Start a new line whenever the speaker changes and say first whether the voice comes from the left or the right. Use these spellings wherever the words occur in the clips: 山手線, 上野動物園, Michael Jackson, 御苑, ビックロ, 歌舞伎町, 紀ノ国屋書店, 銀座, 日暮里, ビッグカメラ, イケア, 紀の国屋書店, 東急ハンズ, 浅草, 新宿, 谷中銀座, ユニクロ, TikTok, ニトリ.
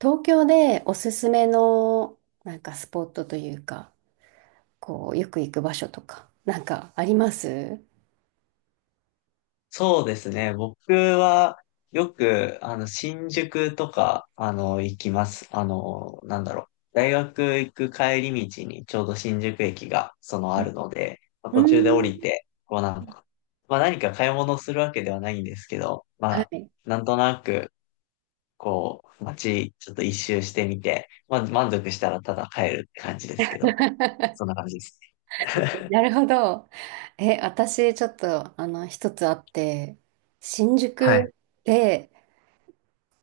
right: 東京でおすすめの、なんかスポットというか、こうよく行く場所とか、なんかありますう
left: そうですね。僕はよく、新宿とか、行きます。大学行く帰り道にちょうど新宿駅が、あるので、まあ
right: ー
left: 途中で降り
right: ん。
left: て、こうなんか、まあ何か買い物するわけではないんですけど、ま
right: は
left: あ、
right: い。
left: なんとなく、こう、街、ちょっと一周してみて、まあ満足したらただ帰るって感じですけど、そんな感じですね。
right: なるほど。え、私ちょっと一つあって、新
left: はい。
right: 宿で、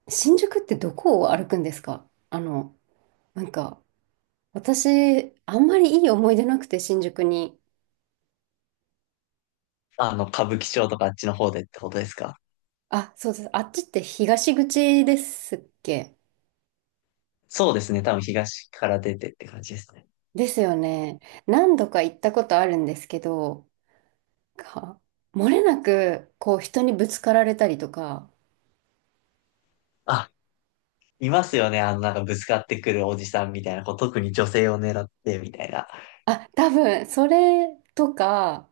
right: 新宿ってどこを歩くんですか？なんか私あんまりいい思い出なくて新宿に。
left: 歌舞伎町とかあっちの方でってことですか？
right: あ、そうです。あっちって東口ですっけ？
left: そうですね。多分東から出てって感じですね。
right: ですよね。何度か行ったことあるんですけど、か、漏れなく、こう、人にぶつかられたりとか、
left: あ、いますよね。なんかぶつかってくるおじさんみたいな、こう、特に女性を狙ってみたいな。
right: あ、多分、それとか、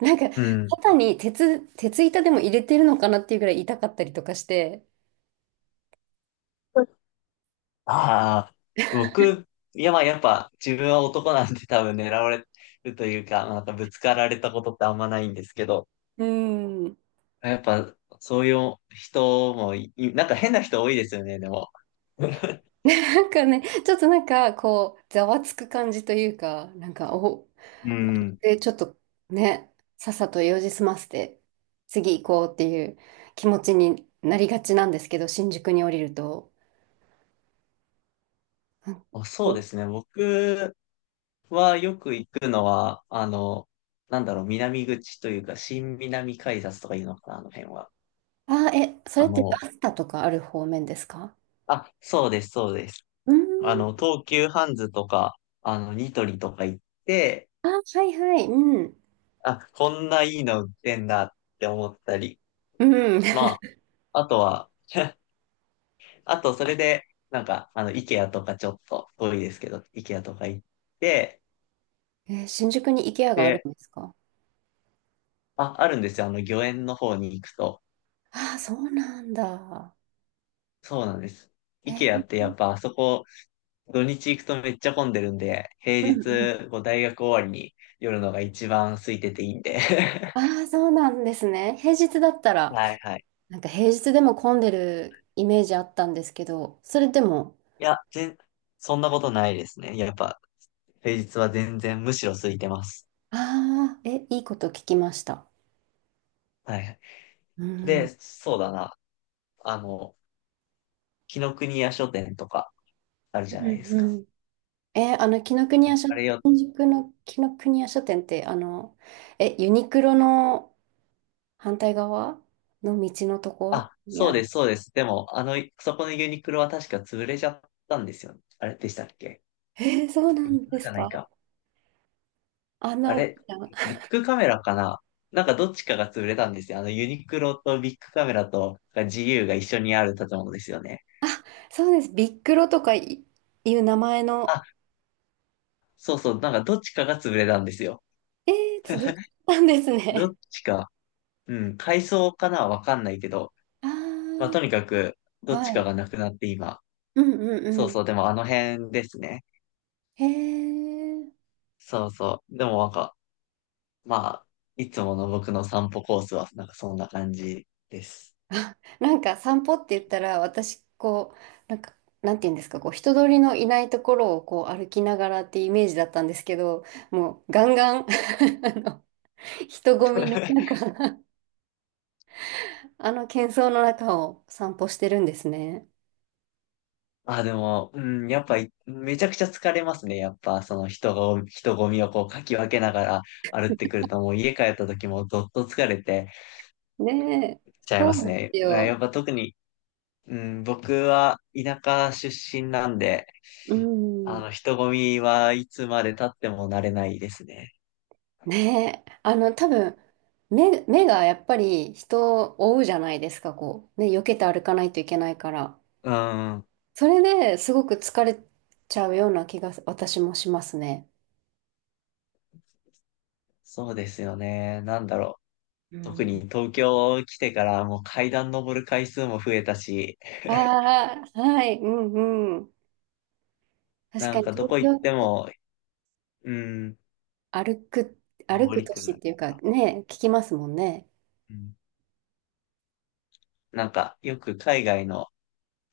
right: なんか、
left: うん。
right: 肩に鉄板でも入れてるのかなっていうぐらい痛かったりとかして。
left: ああ、僕、いや、まあ、やっぱ、自分は男なんで多分狙われるというか、なんかぶつかられたことってあんまないんですけど、
right: うん。
left: やっぱ、そういう人もい、なんか変な人多いですよね、でも。
right: なんかね、ちょっとなんか、こう、ざわつく感じというか、なんか、
left: うん。
right: で、ちょっとね、さっさと用事済ませて、次行こうっていう気持ちになりがちなんですけど、新宿に降りると。う
left: あ、そう
right: ん。
left: ですね。僕はよく行くのは、南口というか、新南改札とかいうのかな、あの辺は。
right: あ、え、それ
left: あ
right: って
left: の、
right: バスタとかある方面ですか？
left: あ、そうです、そうです。
right: うーん。
left: 東急ハンズとか、ニトリとか行って、
right: あ、はいはい。うん。
left: あ、こんないいの売ってんだって思ったり、
right: うん。
left: まあ、あとは、あと、それで、イケアとかちょっと遠いですけど、イケアとか行って、
right: えー、新宿に IKEA がある
left: で、
right: んですか？
left: あ、あるんですよ、御苑の方に行くと。
right: ああ、そうなんだ。
left: そうなんです。
right: え
left: IKEA
right: ー。
left: ってやっぱあそこ、土日行くとめっちゃ混んでるんで、
right: う
left: 平
right: んうん。
left: 日、こう大学終わりに寄るのが一番空いてていいんで。
right: あ あ、そうなんですね。平日だったら、
left: はいはい。
right: なんか平日でも混んでるイメージあったんですけど、それでも、
left: いや、全、そんなことないですね。やっぱ、平日は全然むしろ空いてます。
right: ああ、え、いいこと聞きました。
left: はいはい。
right: うん。
left: で、そうだな。あの、紀の国屋書店とかある
right: う
left: じゃないで
right: ん
left: す
right: う
left: か。
right: ん。えーあの、紀ノ国
left: あ
right: 屋書、
left: あれよ、
right: 新宿の紀ノ国屋書店って、ユニクロの、反対側の道のとこ
left: あ、
right: ろに
left: そ
right: あ
left: うで
right: る。
left: す、そうです。でも、そこのユニクロは確か潰れちゃったんですよ。あれでしたっけ？
right: えー、そうな
left: ユニ
right: ん
left: ク
right: で
left: ロじ
right: す
left: ゃない
right: か？
left: か。
right: あんな
left: あ
right: 大き
left: れ、
right: な。
left: ビッグカメラかな？なんかどっちかが潰れたんですよ。ユニクロとビッグカメラと自由が一緒にある建物ですよね。
right: そうです。ビックロとかいう名前
left: あ、
right: の。
left: そうそう、なんかどっちかが潰れたんですよ。
right: えー、潰れたんです
left: ど
right: ね。
left: っちか、うん、改装かなわかんないけど、まあ、
right: あ
left: とにかく、
right: あ、
left: どっち
right: は
left: か
right: い。
left: がなくなって今。
right: うんうん
left: そ
right: う
left: う
right: ん。
left: そう、でもあの辺ですね。
right: へえ。
left: そうそう。でもなんか、まあ、いつもの僕の散歩コースは、なんかそんな感じです。
right: あ、なんか散歩って言ったら、私、こう、なんか、なんて言うんですか、こう、人通りのいないところをこう歩きながらってイメージだったんですけど、もうガンガン あの人混みの 中、あの喧騒の中を散歩してるんですね。
left: あ、でも、うん、やっぱい、めちゃくちゃ疲れますね。やっぱ、人混みをこう、かき分けながら歩ってくると、もう家帰った時もどっと疲れて
right: ねえ、
left: ちゃい
right: そ
left: ま
right: う
left: す
right: で
left: ね。
right: す
left: うん
right: よ。
left: やっぱ特に、うん、僕は田舎出身なんで、
right: うん。
left: 人混みはいつまで経っても慣れないですね。
right: ねえ、多分、目がやっぱり人を追うじゃないですか、こう。ね、避けて歩かないといけないから。
left: うん、
right: それですごく疲れちゃうような気が私もしますね。
left: そうですよね。なんだろう。
right: う
left: 特
right: ん。
left: に東京来てからもう階段登る回数も増えたし、
right: ああ、はい、うんうん。確
left: な
right: か
left: ん
right: に
left: かど
right: 東
left: こ行って
right: 京、
left: も、うん、
right: 歩く、歩
left: 登
right: く
left: り
right: 都
left: く
right: 市
left: な
right: っ
left: る。
right: ていうかね、聞きますもんね。
left: うん、なんか、よく海外の、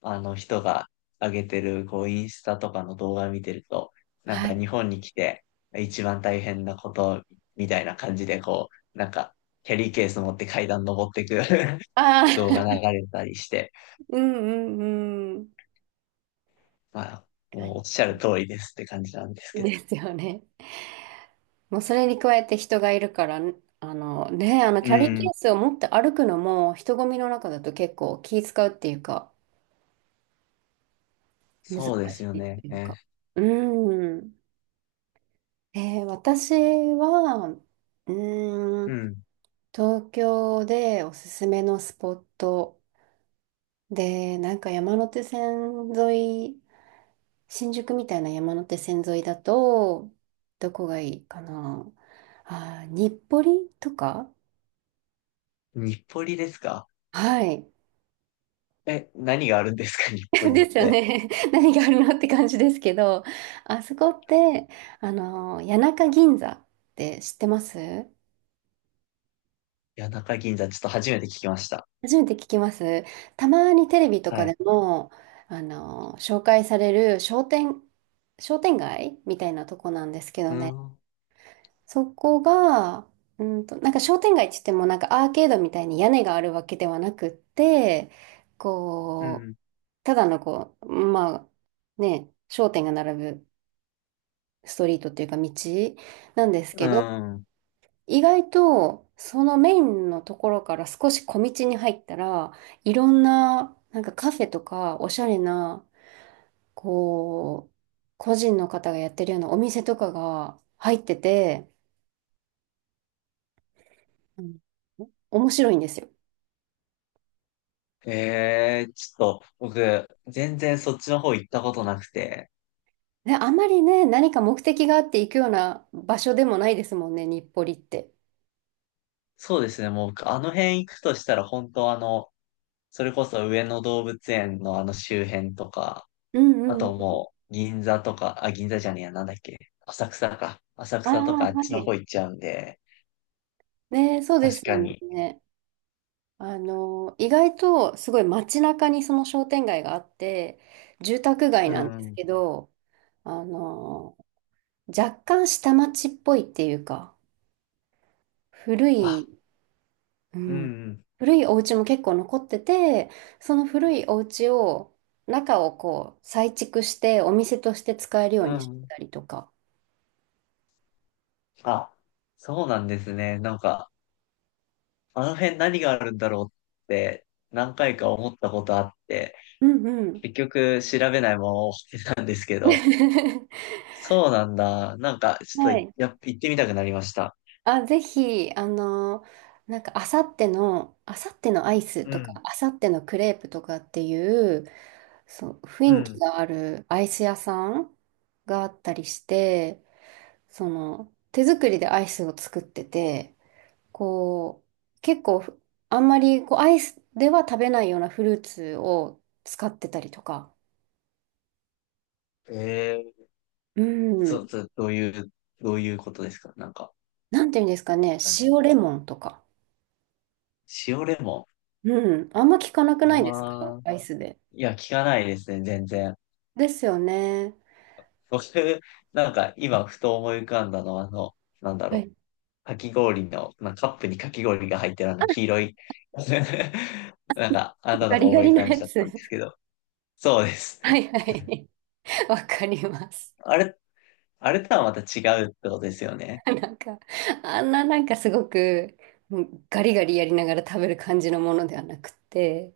left: あの人が上げてる、こう、インスタとかの動画見てると、なん
right: は
left: か
right: い。
left: 日本に来て、一番大変なこと、みたいな感じで、こう、なんか、キャリーケース持って階段登ってく
right: ああ、
left: 動画流 れたりして、
right: うんうんうん。
left: まあ、
right: 確か
left: もうおっ
right: に
left: しゃる
right: ね。
left: 通りですって感じなんですけど。
right: ですよね。もうそれに加えて人がいるから、ね、
left: う
right: キャリーケ
left: ん、
right: ースを持って歩くのも人混みの中だと結構気使うっていうか、難し
left: そうですよ
right: いっ
left: ね。
right: ていうか。
left: ね。
right: うん。私は、ー
left: う
right: ん、
left: ん。
right: 東京でおすすめのスポットで、なんか山手線沿い、新宿みたいな山手線沿いだと、どこがいいかな。あー、日暮里とか？
left: 日暮里ですか？
right: はい。
left: え、何があるんですか？日暮 里っ
right: ですよ
left: て。
right: ね。何があるのって感じですけど、あそこって、谷中銀座って知ってます？
left: 谷中銀座、ちょっと初めて聞きました。
right: 初めて聞きます。たまにテレビと
left: は
right: か
left: い。
right: でも、紹介される商店街みたいなとこなんですけど
left: う
right: ね。
left: ん。
right: そこが、なんか商店街って言っても、なんかアーケードみたいに屋根があるわけではなくって、
left: う
right: こう、
left: ん
right: ただのこう、まあ、ね、商店が並ぶ。ストリートっていうか道なんです
left: う
right: けど、
left: ん。
right: 意外とそのメインのところから少し小道に入ったら、いろんななんかカフェとかおしゃれな、こう、個人の方がやってるようなお店とかが入ってて、うん、面白いんですよ。
left: ええ、ちょっと、僕、全然そっちの方行ったことなくて。
right: で、あまりね、何か目的があって行くような場所でもないですもんね、日暮里って。
left: そうですね、もう僕、あの辺行くとしたら、本当あの、それこそ上野動物園のあの周辺とか、
right: うん
left: あ
right: うんう
left: と
right: ん。
left: もう、銀座とか、あ、銀座じゃねえや、なんだっけ、浅草か。浅
right: ああ、
left: 草とかあっ
right: は
left: ちの方
right: い。
left: 行っちゃうんで、
right: ね、そうで
left: 確
right: す
left: か
right: よ
left: に。
right: ね。意外とすごい街中にその商店街があって、住宅街
left: う
right: なんです
left: ん。
right: けど、あの、若干下町っぽいっていうか、古
left: あ、
right: い、う
left: う
right: ん、
left: ん、
right: 古いお家も結構残ってて、その古いお家を、中をこう再築してお店として使えるよう
left: う
right: にし
left: ん。う
right: て
left: ん、
right: たりとか。
left: あ、そうなんですね。なんか、あの辺何があるんだろうって、何回か思ったことあって、
right: うんうん。
left: 結局調べないまま終わってたんですけど。そうなんだ。なんか、ちょっ
right: は
left: と、
right: い。
left: やっ、行ってみたくなりました。
right: あ、ぜひ、なんか、あさってのアイス
left: う
right: とか、
left: ん、
right: あさってのクレープとかっていう、そう、
left: う
right: 雰囲気
left: ん。
right: があるアイス屋さんがあったりして、その、手作りでアイスを作ってて、こう、結構、あんまり、こう、アイスでは食べないようなフルーツを使ってたりとか、
left: え
right: う
left: え
right: ん、
left: そ、そ、どういう、どういうことですか？なんか、
right: なんていうんですかね、
left: あれ。
right: 塩レモンとか、
left: 塩レモ
right: うん、あんま聞かなくないですか、
left: ン。ああ、
right: アイスで。
left: いや、聞かないですね、全然。
right: ですよね。
left: 僕、なんか、今、ふと思い浮かんだのは、なんだ
right: は
left: ろ
right: い。
left: かき氷の、まあ、カップにかき氷が入ってるあの、黄色い。なんか、あんなの
right: ガ
left: が
right: リガ
left: 思い
right: リ
left: 浮
right: の
left: かん
right: や
left: じゃっ
right: つ。
left: たんです けど。そうです。
right: はいはい。わかります。
left: あれっあれとはまた違うってことですよね。
right: なんか、あんななんかすごく、もうガリガリやりながら食べる感じのものではなくて、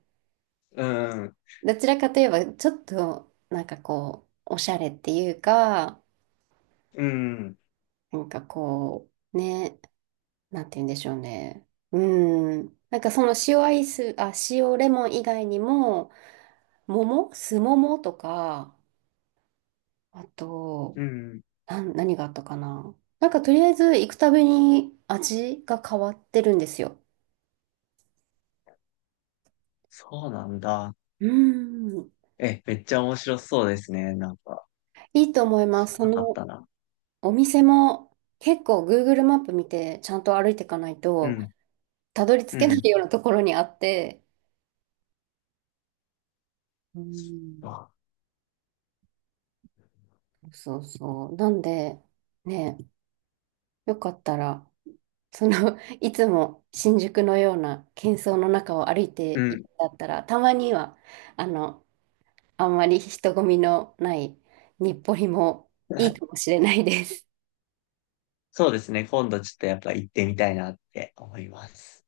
left: うん、
right: どちらかといえば、ちょっと、なんかこう、おしゃれっていうか、
left: うん、
right: なんかこう、ね、なんて言うんでしょうね。うん。なんかその塩アイス、あ、塩レモン以外にも、桃、酢桃とか、あ
left: う
right: と、
left: ん。
right: 何があったかな。なんかとりあえず行くたびに味が変わってるんですよ。
left: そうなんだ。
right: うーん。
left: え、めっちゃ面白そうですね。なんか、
right: いいと思いま
left: 知
right: す。
left: ら
right: そ
left: なかっ
right: の
left: たな。
right: お店も結構グーグルマップ見てちゃんと歩いていかない
left: う
right: と
left: ん、
right: たどり着
left: う
right: けない
left: ん。
right: ようなところにあって。うーん。
left: あ
right: そうそう。なんで、ね、よかったら、その、いつも新宿のような喧騒の中を歩い
left: う
right: ていく
left: ん。
right: んだったら、たまには、あの、あんまり人混みのない日暮里もいいかも しれないです。
left: そうですね。今度ちょっとやっぱ行ってみたいなって思います。